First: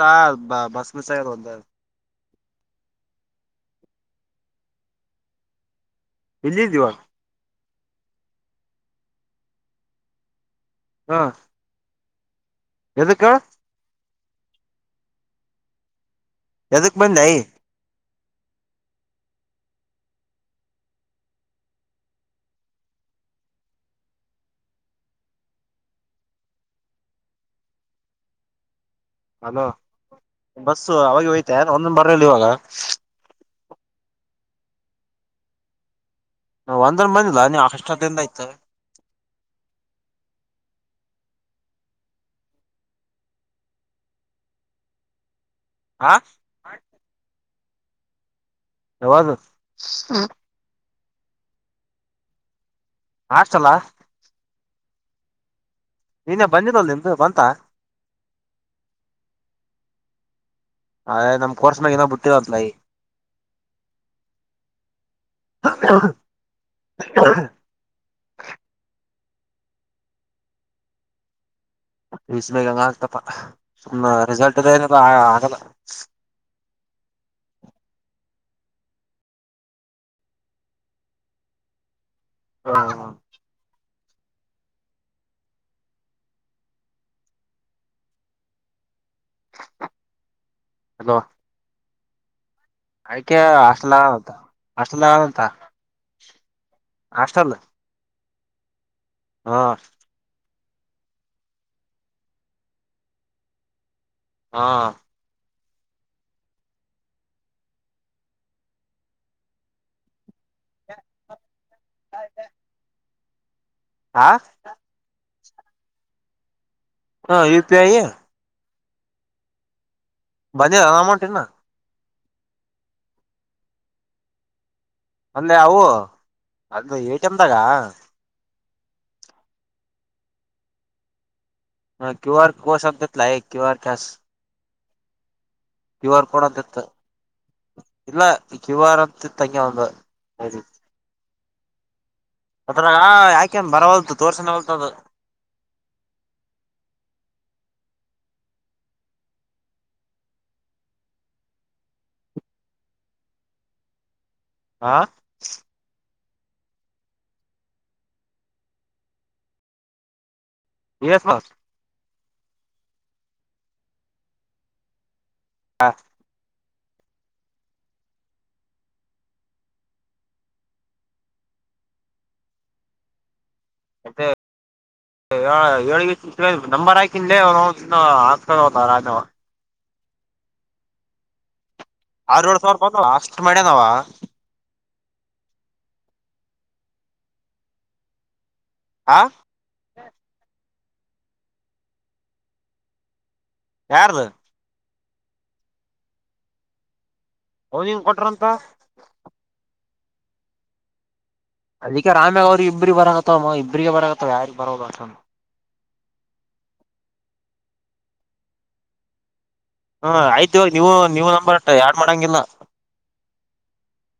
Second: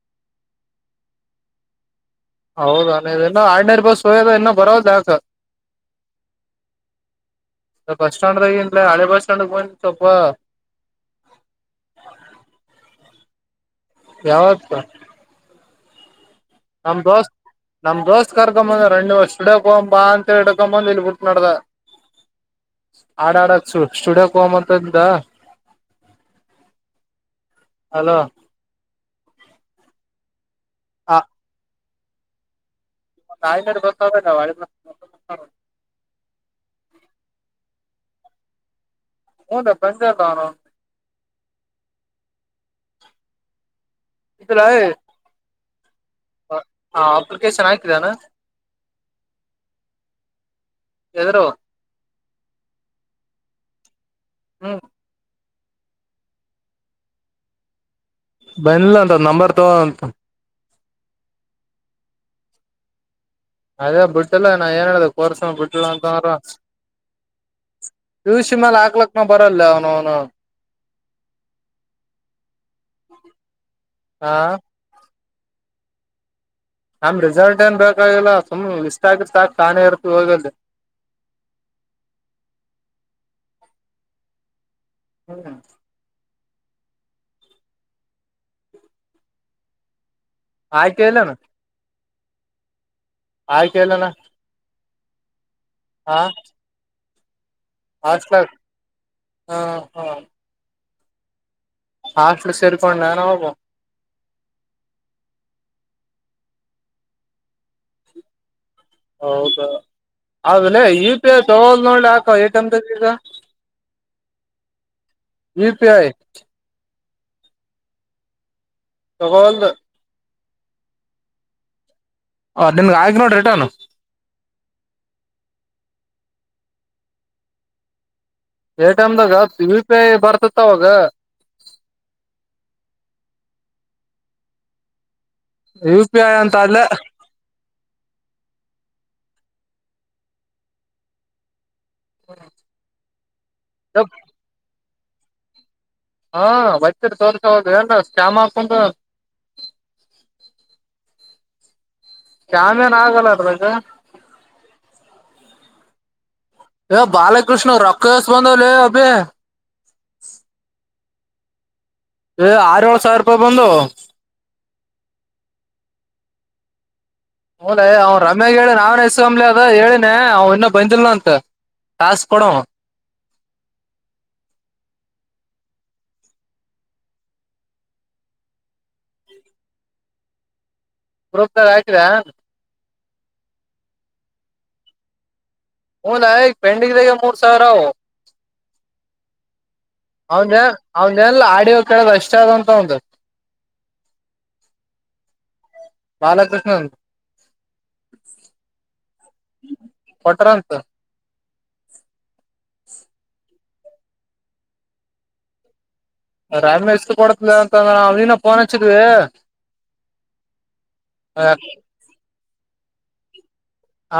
ಹಾ ಬ bus miss ಹಾಗೇತ್ ಹೌದನ ಹಡ್ನೇರ್ ಬಸೋಯದ ಇನ್ನ ಬರೋದು ಡೌಟ್. ಎಲ್ಲಿದ್ ಈವಾಗ. ಬಸ್ ಸ್ಟಾಂಡ್ದಾಗಿಂದ ಹಳೆ ಬಸ್ ಸ್ಟಾಂಡ್ಗೆ ಬಂದ್ ಸೊಪ. ಹಾ. ಎದುಕ. ಯಾವತ್ ಕ. ಎದಕ್ ನಮ್ ಬಂದೆ ದೋಸ್ ನಮ್ ದೋಸ್. [unintelligible] ಆಡ ಆಡಕ್ ಸ್ಟು ಸ್ಟುಡಿಯೋಗ್ ಹೋಗಮ್ ಅಂತ್ ಅಂದಿದ. ಹಲೋ. ಹಲೋ ಬಸ್ಸು ಅವಾಗೆ ಓಯ್ತಾ ಒಂದೊಂದ ಬರಲ್ಲಿ ಇವಾಗ. [unintelligible] ನ ಒಂದಣ ಬಂದಿಲ್ಲ ನೀವ್ ಅಷ್ಟತ್ತಿಂದ ಇತ್ತು. [unintelligible] ಬಂದೆ ಇಲ್ಲ ಅವ್ನವ್ನ್. ಇತ್ತು. [unintelligible] ಹ ಹಾ ಅಪ್ಲಿಕೇಶನ್ ಹಾಕಿರೇನು. ಯವದು. ಯಾದ್ರವು. ಹಾಸ್ಟೆಲ್ ಹಾ. ಹ್ಮ. ನೀನೇ ಬಂದಿದಲ್ ನಿಮ್ದು ಬಂತ. ಬಂದಿಲ್ಲ ಅಂತ ನಂಬರ್ ಅಂತ. ಹೇ ನಮ್ ಕೋರ್ಸ್ ನಾಗ್ ಇನ್ನ ಬಟ್ಟಿಲ್ಲ ಅದ್ ಅದೇ ಬಿಟ್ಟಲ್ಲ ನಾ ಏನ್ ಹೇಳ್ದ ಕೋರ್ಸ ಬಿಟ್ಟಿಲ್ಲ ಅಂತಂದ್ರ. ಪಿ ಯು ಸಿ ಮಲೆ ಅಕ್ನಕ್ಲಾ ಬರಲೆ ಅವನವ್ನು. ಪಿ ಯು ಸಿ ಮೆಲ್ ಎಂಗ ತಪ್ಪ ಹಾ ರಿಸಲ್ಟ್ ದೇನಿಲ್ಲ ಏನ ಆಗಲ್ಲ. ನಂದ್ ರಿಸಲ್ಟ್ ಏನ್ ಬೇಕಾಗಿಲ್ಲ ಸುಮ್ ಲಿಸ್ಟ್ ಆಕರ್ ಸಾಕ ತಾನೇ ಇರ್ತ ಹೋಗಲ್. [inaudible] ಹ್ಮ ಹ. ಹ್ಮ. ಹಾಕೇ ಇಲ್ಲೇನು. ಆಕೆ ಇಲ್ಲನ ಹಾಸ್ಟೆಲಾಗ್ ಅದಾಳಾಂತ ಹಾಸ್ಟೆಲ್ಲಾಗ ಅದಾಳಾಂತ. ಹಾ. ಆಷ್ಟಲ್ಲ. ಹಾಸ್ಟೆಲ್ ಹಾ ಹಾ. ಹಾಸ್ಟೆಲ್ ಸೇರ್ಕೊಂಡಾನ ಒಬ. ಹಾ. ಹೌದಾ ಆದೇಲೆ ಯು ಪಿ ಐ ತಗೋಲ್ ನೋಡ್ಲಿ ಯಾಕ ಎ ಟಿ ಮ್ ದಾಗ್ ಈಗ. ಹಾ. U P I. ಹಾ ಯು ಪಿ ಐ. ತಗೋವಲ್ದು. ಬದಿಲ ಅಮೌಂಟ್ ಇನ್ನ. ಅದ್ ನಿನ್ಗ ಹಾಕಿನೀ ನೋಡ್ ರಿಟನ್. ಅಲ್ಲೇ ಅವು ಅದು ಎ ಟಿ ಮ್ ದಾಗ. ಎ ಟಿ ಮ್ ದಾಗ ಯು ಪಿ ಐ ಬರ್ತತ್ತ ಅವಾಗ. Pay QR cash. U Q P R I code ಅಂತ ಅಂತಿತ್ತು ಅಲ್ಲೇ ಇಲ್ಲ ಕ್ಯೂ ಆರ್ ಅಂತ ತಂಗ ಒಂದ ಅದರಾಗ ಯಾಕೆನ್ ಬರವಲ್ತು ತೋರ್ಸನ್ ಹೊಲ್ತದ ಹಾ ಬತರಿ ತೋರ್ಸ ಹೋದುಲ್ ಶಾಮಾಕಂದ ಶಾಮೇನ್ ಆಗಲ್ಲಾರಗ ಆ ಯ ಬಾಲಕೃಷ್ಣ ರಕ್ಷಸ್ ಬಂದಾವಲ ಅಭೆ ಎಸ್ ಬಸ್ ಏ ಆರ ಏಳು ಸಾವಿರ ರೂಪಾಯಿ ಬಂದು ಹಾ ಹ ಅವ್ ರಮ್ಯಾಗ ಹೇಳಿ ನಾವನ್ ಎಸ್ಕಮ್ಲಿ ಅದ ಹೇಳನೆ ಅವ್ ಇನ್ನ ಬಂದಿಲ್ನ ಅಂತ ತಾಸಕಡೋ ಮತ್ತೆ ಹೇಳ ನಂಬರ್ ಹಾಕಲೇ ಅವ ಹಾಕ್ಕೊಂಡತ ರಾಜವ ಗ್ರೂಪ್್ದಾರ ಆಯತರಾ ದ ಅಷ್ಟ್ ಮ್ಯನಾವ ಹನ್ಯ ಪೆಂಡಿಂಗ್ದಾಗ ಮೂರ್ ಸಾವಿರ ಅ ಆ ಅವನ್ ಅವನ್ ಏನ ಆಡ ಕೇಳದು ಅಷ್ಟ ಅಂತ ಒಂದಂದು ಯಾರ್ದು ಬಾಲಕೃಷ್ಣನ್ ಹೌದಿಂಗ ಕೊಟ್ರಂತ ಪಟರಂತ ಅದಕ್ಕೆ ರಾಮ್ಯ ಅವ್ರರು ಇಬ್ರಿಗೆ ಬರಕತ್ತವಮ್ಮ ಇಬ್ರಿಗೆ ಬರತ್ತವ ಯಾರಿಿಗೆ ಬರೋದ ಅಸ ರಾಮ ಇಸ್ ಕೊಡತ ಅಂತಂದ್ರ ಅವನ ಫೋನ್ ಹಚ್ಚಿದ್ವಿ ಹಾ ಆಯ್ತು ನೀವು ನೀವುನಂಬರ್ ಆಡ್ ಮಾಡಂಗಿಲ್ಲ ಆ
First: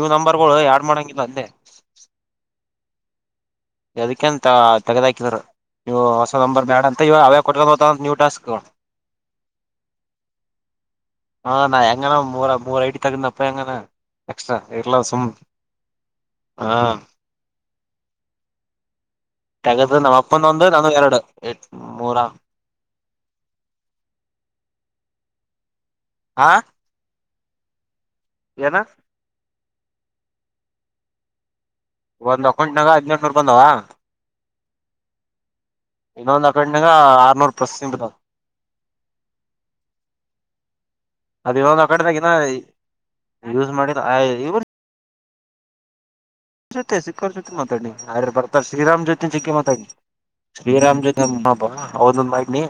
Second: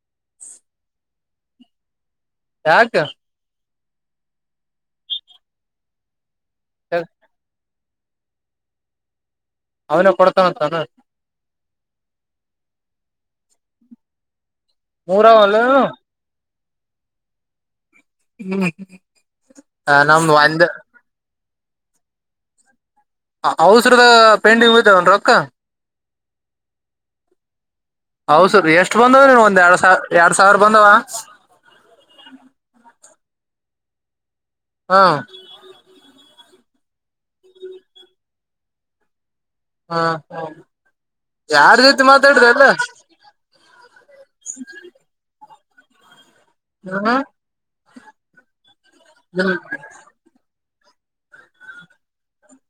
ನೀವು ನಂಬರ್ಗಳು ಯಡ್ ಮಾಡಂಗಿಲ್ಲ ಅಂದೆ ಯಾಕ ಅದಕ್ಕೆಂತ ತಗದ ಹಾಕಿದರು ನೀವು ಹೊಸ ನಂಬರ್ ಬ್ಯಾಡ ಅಂತ ಅವೇ ಕೊ ತ್ತ ನ್ಯೂಡಾಸ್ಕರ್ ಅವನ ಕೊಡ್ತಂತಾನ ಹ ನಾ ಎಂಗನ ಮ ಮೂರ ಮೂರು ಐಡಿ ತೆಗೆಗಂದಪ್ಪ ಎಂಗ ಎಾ ಎಲ್ಲ ಸುಮ ಮೂರವಲ್ಲ ಹಾ ಹ್ಮ ತಗದು ನಮ್ಮ ಅಪ್ಪಂದ ಒಂದು ನಾನು ಎರಡು ಎ ಮೂರ ಔಸರದ ಪೇಂಡಿಂಗ್ ಇದೆಾವನ್ ಅಕ್ಕ ಹಾ ಹೌದಸರ್ ಏನ ಎಷ್ಟು ಬಂದವ ನೀವ ಒಂದ್ ಎರಡ್ ಸಾವ ಎರಡ್ ಸಾವಿರ ಬಂದವ ಒಂದ್ ಅಕೌಂಟ್ನಾಗ ಹದಿನಂಟುನೂರು ಬಂದ ಹಾ ಇನ್ನೊಂದು ಅಕಂಗ ಆರ್ನೂರು ಪ್ಲಸ್ ತಿಂದ ಹಾ ಹಾ ಅದ ಯಾರ ಇನ್ನೊಂದ್ ರೀತಿ ಅಕೌಂಟ್ನಾಗ ಇನ್ನ ಮಾತಾಡ್ರಿ ಎಲ್ಲ ಯೂಸ್ ಮಾಡಿಲ್ಲ ಇವ್ರ ಜೊತೆ ಸಿಕ್ಕರ್ ಹ್ಮ್ ಜೊತೆ ಮಾತಾಡ್ನಿ ಯ್ರೆ ಬರ್ತಾರೆ ಶ್ರೀರಾಮ್ ಜೊತೆ ಚಿಕ್ಕ ಮಾತಾಡ್ಿನಿ ಶ್ರೀರಾಮ್ ಜತೆ ಅಮ್ಮಬ್ಬಾ ಹೌದೊಂದಾಗನಿ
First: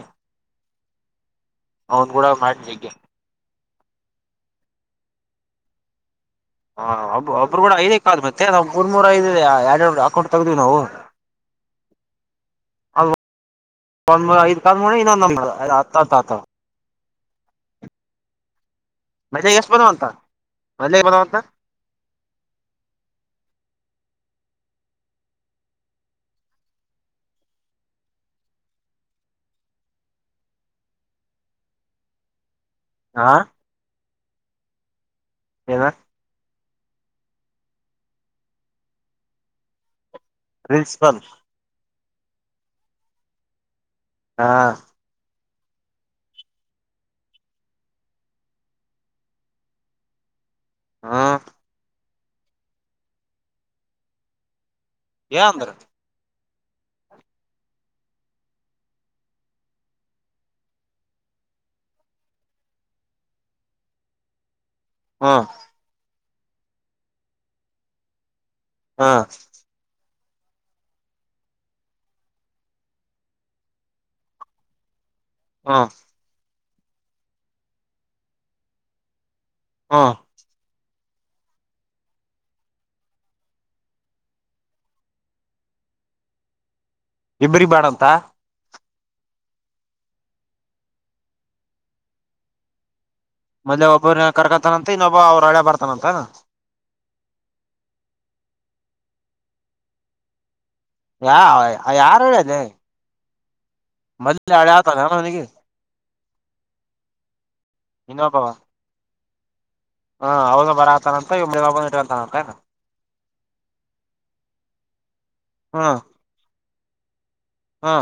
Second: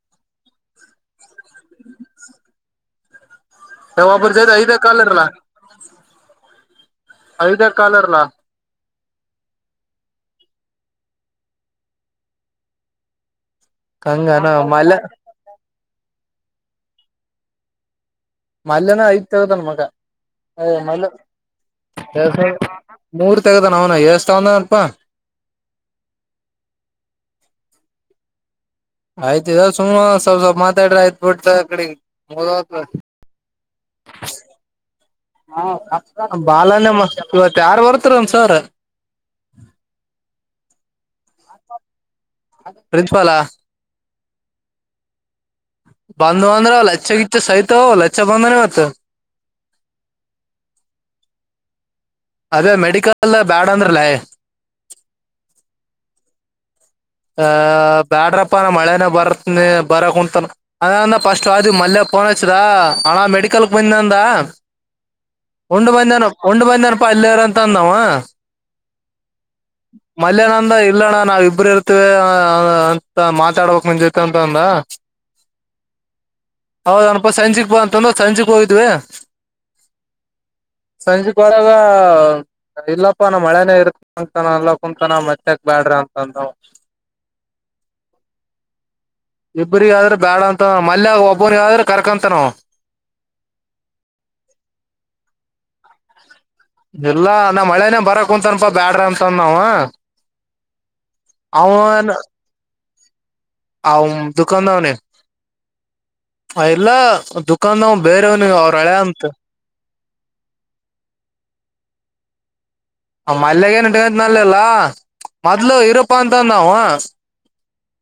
ಅವನು ಕೂಡ ಮಾಡ ಜಗೆ ಯ ಒಬರ್ ಐದ ಕಾಲ ಇರಲ್ಲಾ ಹಬ್ ಒಬ್ರುೂಡ ಕಾಲ್ ಐದೇಕ ಇರಲ್ಲ ಆದ ಮತ್ತೆ ನಾ್ ಮೂರ್ ಮೂೂರ ದೆ ಆಡ ಅಕೌಂಟ್ ತೆೆಗೆ್ದೀವಿ ನಾವು ಅದು [unintelligible] ಹಂಗನ ಮಲ್ಯ ಇನ್ನೊಂದು ನಂಬರ್ ಹತ್ ಹತ್ ಅಥವಾ. ಮಲ್ಲನ ಐತ್ ಮದ್ಲೆಗ್ ತಗದಾನ ಎಷ್ಟ್ ಮಕ ಬಂದವಂತ ಮ. ಮದ್ಲೆಗ್ ಬಂದವಂತ [inaudible] [unintelligible] ಮೂರ್ ತೆಗದ ಅವನ ಎ. ತನ್ನಾರ್ಪ್ಪಾ [inaudible] ಆಯ್ತ ಇದ ಸುಮ್ಮ ಸ್ವಲ್ ಸ್ವಲ್ಪ ಮಾತಾಡ್ರ ಆಯತತ್ ಬಿಡ್ತಡೆ. ಆ ಹ ಬಾಲ. ಇವತ್ ಯಾರು ಬರ್ತರ ಒನ್ ಸರ್. ಪ್ರಿನ್ಸಿಪಲ್. ಪ್ರಿನ್ಸಿಪಾಲಾ. ಹಾ. ಬಂಧು ಬಂಧವ ಲಛ ಗಿಚ ಸಹಿತ ಲಚ್ಛ ಬಂಧವನ ಮತ್ತ. ಹೂ. ಅದೇ ಮೆಡಿಕಲ್ ಬ್ಯಾಡ್ ಅಂದ್ರಲ್ಲೇ. ಯ ಅಂದ್ರ. ಆಹ ಬ್ಯಾಡ್ರಪ್ಪನ ಮಳೆನ ಬರ್ತ ಬರಕ ಕುಂತಾನ ಅದನ್ನ ಫಸ್ಟ್ ಆದ ಮಲ್ಲ. ಪೊನ್ಚ್ಚದಾ ಆಣ ಮೆಡಿಕಲ್ಕ್ ಬಂದೀನಿಂದ. ಹ್ಮ್ ಉಂಡು ಬಂದನ ಉಂಡ್ ಬಂದನಪಾ ಅಲ್ಲಿರ ಅಂತ ಅಂದಾವ. ಹಾ ಮಲ್ಯನಂದ ಇಲ್ಲಣ್ಣ ನಾವ ಇಬ್ರ ಇರ್ತೇವಿ ಅಂತ ಮಾತಾಡ್ಬೇಕಕ್ ನಿನ್ ಜೊತೆ ಅಂತ ಅಂದ. ಹಾ ಹೌದನಪಾ ಸಂಜೆಕ್ ಬ ತಂದ ಸಂಜೆಕ್ ಹೋಗಿದ್ವಿ. ಹೂ ಸಂಜೆಕ್ ಒಳಗ ಇಲ್ಲಪ್ಪ ನಾ ಮಳೆನೇ ಇರ್. ಅಲ್ಲ ಕುಂತನ ಮತ್ತೆಕ್ ಬ್ಯಾಡ್ರಿ ಅಂತಂದವು. ಇಬ್ಬ್ರ ಬಾಡಂತ. ಇಬ್ರಗ ಆದ್ರ ಬ್ಯಾಡ ಅಂತ ಮಲ್ಯ ಒಬ್ಬ್ರಿಗೆರ ಕರ್ಕಂತ ನಾವ. ಮಲ್ಯ ಒಬ್ಬ್ರನ ಕರ್ಕತಾನಂತ ಇನ್ನೊಬ್ಬ ಅವ್ರ ಅಳಿಯ ಬರ್ತಾನಂತ. ಇಲ್ಲಾ ನಾ ಮಳೇನೇ ಬರಕ್ ಕುಂತನಪಾ ಬ್ಯಾಡ್ರ ಅಂತಂದನಾವ. ಯ ಯಾರ [inaudible] ಅವ್ನ ದುಕಾನದಾವನ. ಆತಾನ ಅವನಿಗೆ ಇಲ್ಲ ದುಖಾನ್ದವ ಬೇರೆವ್ನಿಗೆ ಅವ್ರ ಹಳೆ ಅಂತ. ಹಾ ಅವಾಗ ಬರ ಆಗ್ತಾನ ಅಂತ ಇವ ಮಿ ಬಾಬಂದ ಇಟ್ಟವಂತಾನಂತೆ. ಮಲ್ಯಗೇಏನ್ ಟತ್ ನಲ್ಲಿಲ್ಲ ಮೊದ್ಲು ಇರಪ್ಪ ಅಂತ ಅಂಡ್ನವ. ಹಾ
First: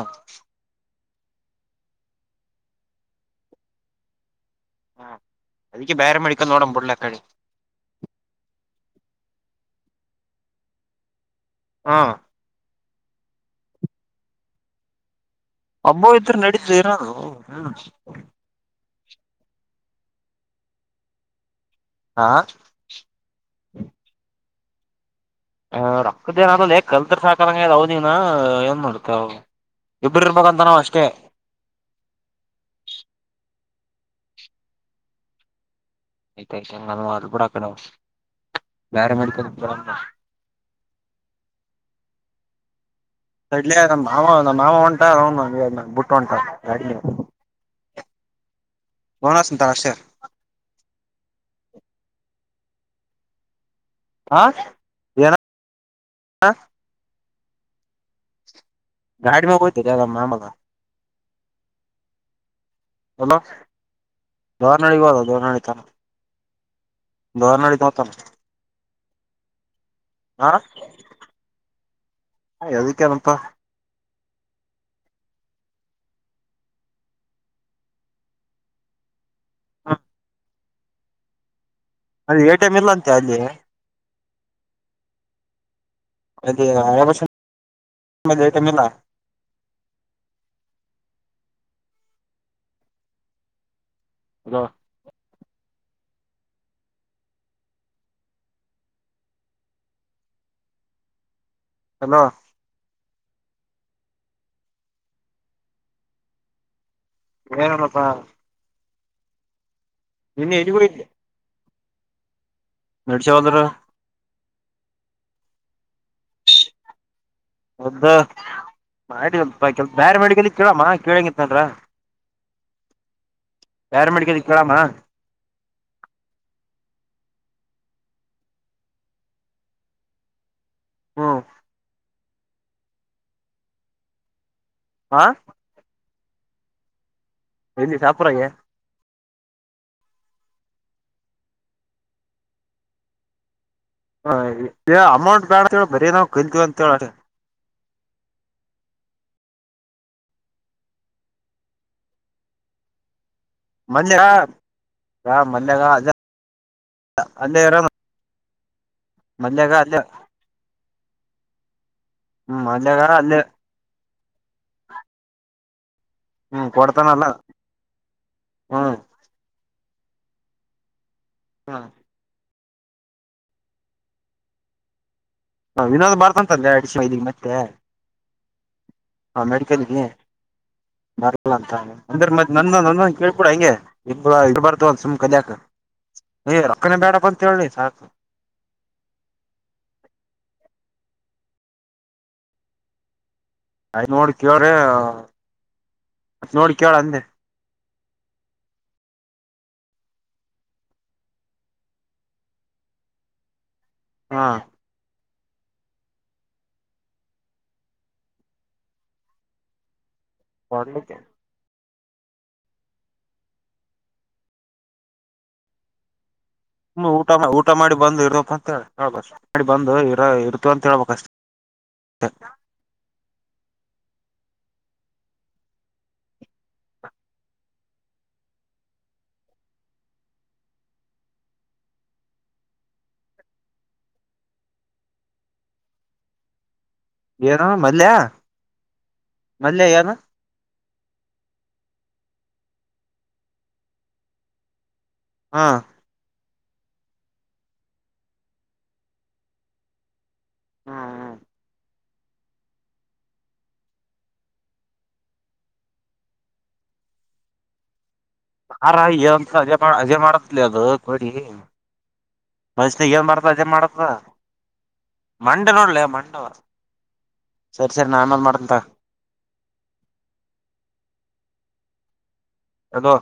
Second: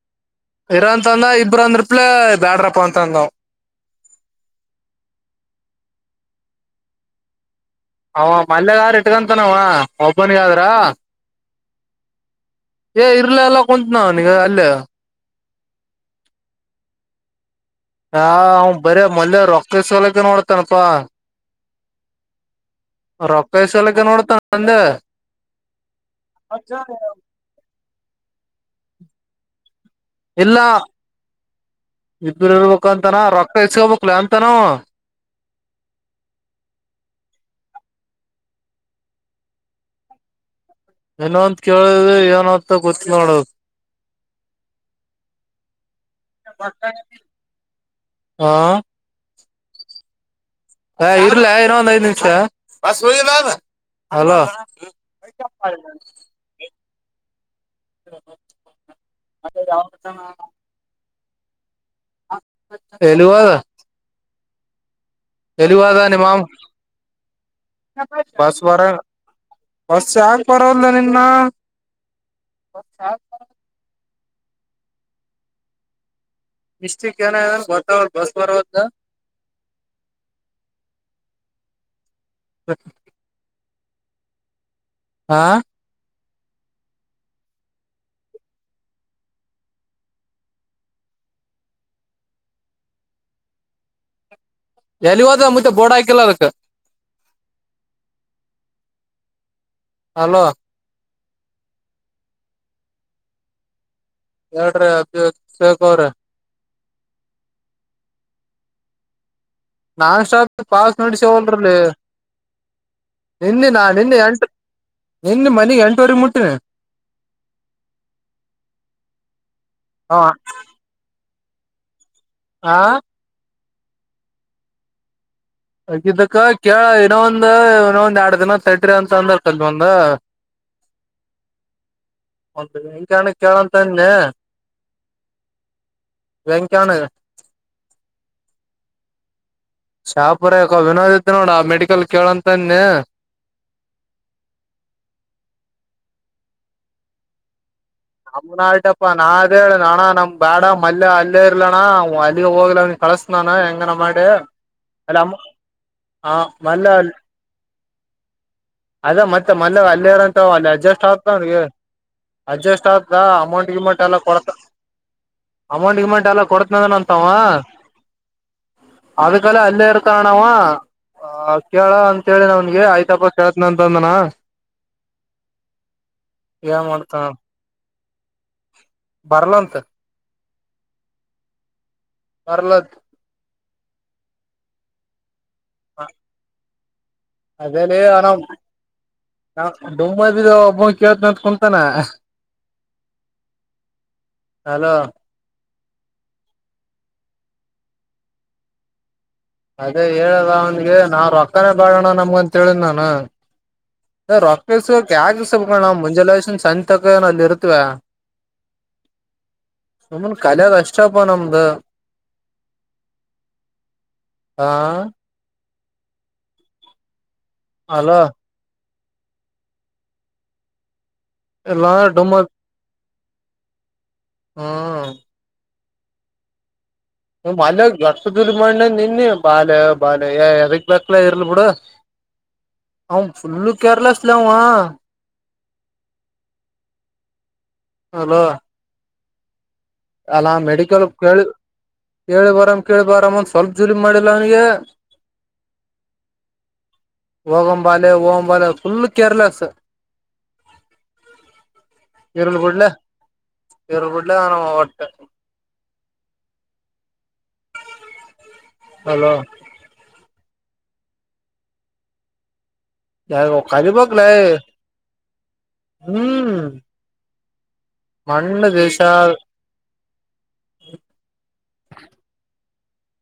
ಇ್ರ ಅಂತ ಅಂದ ಇಬ್ರ ಅಂದ್ರಪ್ಲೆ ಬ್ಯಾಡ್ರಪ್ಪ ಅಂತ ಅಂದಾವ. ಹಾ ಅದಕ್ಕೆ ಬೇರೆ ಮೇಡಿಕ ನೋಡಂಬುಡಲ ಅತಗೆ. ಅವ ಮಲ್ಯಗಾರ ಇಟ್ಕಂತನವ ಒಬನ್ಗ ಆದ್ರ. ಹಾ. ಏ ಇರ್ಲ ಎಲ್ಲ ಕುಂತ ನಾವ ನಿಗ ಅಲ್ಲೇ. ಅಬ್ಬೋ ಇದ್ರ ನಡೀತ ಇರೋದು. ಹ್ಮ್ ಹಾ ಅವ ಬರಿ ಮಲ್ಯ ರೊಕ್ಕಲಕ್ಕೆ ನೋಡ್ತನಪಾ. ಹ ರೊಕ್ಕಾ ಈಸಲಕ್ಕೆ ನೋಡ್ತ ಅಂದೆ. ಹ ರೊಕ್ಕದ ಏನಾದ ಕಲ್ತರ್ ಸಾಕಂಗ ಅವದನ ಏನ್ ಮಾಡುತ್ತ ಅವ. ಇಲ್ಲ ಇಬರು ಇರ್ಬೇಕಂತನ ರೋಕ್. ಕಳ್ಸ್ಕೋಬೇಕಕ್ಲ ಅಂತನೋ. ಐತ ಚಂಗಂದ ಮಾಡ ಕೂಡ ಅಡೆ ಬೇರೆ ಮಡ್ತ. ಏನ ಅಂತ ಕೇಳಿದ್ರ ಏನಂತ. ಸಡ್ಲ ನ ಮಾಮ ನಮ್ಮ ಮಾಮ ಹೊಂಟ ಬುಟ್ಟ ಹೊಂಟ. ಹಾ ತಕೊ ಅಷ್ಟೇ ಹ ಇರ್ಲ ಇರೋ ಒಂದ್ ಐದ್ ನಿಮಷ ಹಲೋ ಏನ ಮಾಡಿ ಹ ಗಾಡಿ ಮ್ಯಾಗ ಹೋಯ್ತದೆ ಅದ ಮಾಮಗ [unintelligible] ಎಲ್ಲಿಗೆ ಹೋದ ಬಾರ್ನಹಳ್ಳಿಗೆ ಹೊದ ಎಲ್ಲಿಗೆ ಹೋದ ನಿಮ್ಮ ಮಾವ್ ದೋರ್ನಳಿ ಹೋತಾನ ಬಸ್ ಬಾರ ಬಸ್ ಯಾಕ ಬರೋದಲ್ಲ ನಿನ್ನ ಯಾದಕೆನಪ್ಪ ಮಿಸ್ರಿಕ್ ಏನಗದ ಅಂತ ಗೊತ್ತು ಬಸ್ ಬರಬೇಕು ಹಾ ಅದು ಎ ಟಿ ಎಂ ಇಲ್ಲ ಅಂತೆ ಅಲ್ಲಿ ಹಾ ಅಲ್ಲಿ ರೈಲ್ವೆ ಸ್ಟೇಷನ್ ಅಲ್ಲಿ [inaudible] ಹಾ ಎಲ್ಲಿಗೇ ಹೋದ ಮುಚೆ ಬೋರ್ಡ್ ಹಾಕಿಲ್ಲ ಅದಿಕ್ಕೆ ಹಲೋ ಹಲೋ ಹೇಳ್ರಿ ಅ ಶೇಕು ಅವ್ರ ಏನಿಲಪ್ಪ ನಾನ್ ಸ್ಟಾಪ್ ಪಾಸ್ಕ್ ಹೋಗಿದ್ದೆ ನೆಡಸವಲ್ರಲ್ಲಿ ನಡ್ಸವಲ್ರು ನಿನ್ನೆ ನಾ ನಿನ್ನೆ ಎಂಟುವರೆಗೆ ನಿನ್ನೆ ಮನೆಗ್ ಎಂಟುವರೆ ಮುಟ್ಟನೆ ಒದ್ದ ಮಾಡಲ್ಪ ಕೆ ಬೇರೆ ಅವ ಮೆಡಿಕಲ್ ಅಲ್ಲಿ ಕೇಳಮ್ಮ ಕೇಳಂಗಿತ್ನದ್ರ ಹಾ ಪ್ಯಾರಾಮೆಡಿಕಲ್ ಗೇ ಕೇಳಮ್ಮ ಹಗಿದ್ದಕ್ಕ ಕೇಳ ಇನ್ನೊ ಒಂದ್ ಇನ್ನೊ ಒಂದ್ ಎರಡ್ ದಿನ ತಟ್ರಿ ಅಂತ ಅಂದ ಒಂದ [inaudible] ಹ್ಮ್ ನಿನ್ನ ತವನೆ ಕೇಳಂತ ಅನ್ಲೆ ಹಾ ವೆಂಕಿ ಅಣ್ಣಗೇ ಎಲ್ಲಿ ಶಾಪುರ್ದಾಗ ಶಾಪುರಾ ಯಾಕೋ ವಿನೋದತ್ಇದ್ದ ನೋಡ ಆ ಮೆಡಿಕಲ್ ಕೇಳಂತಾನಿ ಹ ಅಮೌಂಟ್ ಬೇಡ ಅಂತ ಹೇಳೇಳಿ ಬರೀ ನಾವು ಕಲ್ತೀವಿ ಅಂತೇಳ ನಮನ್ ಆಯಟಪ್ಪಾ ನಾ ಅ ಹೇಳ ಅಣ್ಣ ನಮ್ ಬ್ಯಾಡ ಮಲ್ಲ ಅಲ್ಲೇ ಇರ್ಲಣ ಅಲ್ಲಿಗೆ ಹೋಗ್ಲ ಅವ ಕಳಸ್ತ ನಾನ ಹೆಂಗನ ಮಲ್ಯ ಮಾಡಿ ಮಲ್ಯಾಗ ಅ ಹಾ ಮೊನ್ನೆ ಅಲ್ಲೇ ಇರೋನು ಅದ ಮತ್ತೆ ಮಲ್ಯಾಗ ಮೊನ್ನೆ ಅಲ್ಲೇ ಅಲ್ಲಿ ಇರಂತ ಅಲ್ಲಿ ಅಡ್ಜಸ್ಟ್ ಆತಗೆ ಹ್ಮ್ ಅಡ್ಜಸ್ಟ್ ಮಲ್ಯಾಗ ಆತ ಅಲ್ಲೇ ಅಮೌಂಟ್ ಎಲ್ಲ ಕೊಡ್ತಾನ ಅಮೌಂಟ್ ಗಿಮೌಂಟ್ ಎಲ್ಲ ಹ್ಮ್ ಕೊಡ್ತೀನಿ ಅಂತ ಕೊಡ್ತಾನಲ್ಲ ಅವ ಹ್ಮ್ ಅದೇ ತಾರಾ ಇಲ್ಲೇ ಇರ್ತಾರಣ್ಣ ಕೇಳ ಹ ಅಂತೇಳಿ ನಿಮಗೆ ಆಯ್ತಪ್ಪ ಕೇಳ್ತನಂತ ಅಂದನ ಹಾ ವಿನೋದ್ ಬಾರತಂತಲ್ ಅಡಿಸಿದಿಗೆ ಮತ್ತೆ ಹಾ ಬರ್ಲಂತ ಮೆಡಿಕಲ್ಗೆ ಬರಲ್ಲ ಅಂತ ಅಂದ್ರೆ ಬರ್ಲತ್ ನಂದ ಕೇಳ್ಬಿಡ ಹಂಗೆ ಇದ್ದು ಬರ್ತಾವಿ ಅಂತ ಸುಮ್ ಕಲಿಯಕ್ಕಾ ಹಾ ರೊಕ್ಕನೆ ಬೇಡ ಅದೇಲೇ ಅಣ್ಣ ಒಬ್ಬ ಕೇಳ್ತನಂತ ಕುಂತಾನ ಅಯ್ ನೋಡಿ ಕೇಳ್ರಿ ಹಲೋ ಮತ್ ನೋಡಿ ಕೇಳ ಅಂದೆ ಅದೇ ಹೇಳದ ಅವನ್ಗೆ ನಾವ ರೊಕ್ಕಾನ ಬಾಳೋಣ ನಮಗಂತ ಹೇಳಿದ್ ನಾನ ಹಾ ರಕ್ ಯ ೋಣ ಮುಂಜಾಲಷನ್ ಸ ತಕನಲ್ಲಿ ಇರುತ್ವೆ ಒಮ್ಮನ್ ಕಲಿಯದ್ ಕೊಡ್ಲಿಕ್ಕೆ ಅಷ್ಟಪ್ಪ ನಮ್ದ ಹಾ ಹ್ಮ ಊಟ ಊಟ ಮಾಡಿ ಅಲೋ ಬಂದು ಇರಪ್ಪ ಅಂತ ಹೇಳ್ಬ ಮಾಡಿ ಬಂದು ಇರ ಇರ್ತ ಅಂತ ಹೇಳ್ಬಬೇಕ ಅಷ್ಟೆ ಎಲ್ಲಾ ಡೊಮ ಹ್ಮ ಮಲ್ಲಷ್ಟ ಮಣ್ಣ ನಿನ್ನೆ ಬಾಲೆ ಬಾಲ ಅದ ಬಕ್ಲ ಇರ್ಲಿ ಬಿಡ ಹ ಲ್ ಕೆರ್ಲಸ್ಲ್ಲಿಾವ ಏನು ಮಲಯ ಅಲೋ ಅಲ್ಲಾ ಮೆಡಿಕಲ್ ಕೇಳಿ ಕೇಳಿ ಬಾರಾಮ್ ಕೇಳಿ ಬಾರಾಮ್ ಒಂದ್ ಸ್ವಲ್ಪ್ ಜೂಲಿ ಮಾಡಿಲ್ಲ ಅವನಿಗೆ ಹಾ ಹೋಗಂಬಾಲೆ ಓಗಂಬಾಲೆ ಫುಲ್ ಕೇರ್ಲೆಸ್ ಹ್ಮ್ ಹ್ಮ ಇರುಳಗುಡ್ಲ ಇರುಳ್ಗುಡ್ಲ ನಾನ ಒಟ್ಟ ಹಾರ ಅಲೋ ಏಂತ ಅಜೆ ಮಾಡ ಅಜೆ ಮಾಡತ್ಲಿ ಅದು ಕೊಡಿ ಮೈಸ್ನಗ್ ಏನ್ ಮಾಡ್ತ ಯಾವಾಗ ಅದೇನ್ ಮಾಡತ ಕಲಿಬೇಕ್ಲೇ ಮಂಡನೂಲ್ಲ ಮಂಡವರ ಹ್ಮ್ ಸರಿ ಸರಿ ನಮೇಲ್ ಮಣ್ಣ್ ಮಾಡಂತ ದೇಶ ಅದೋ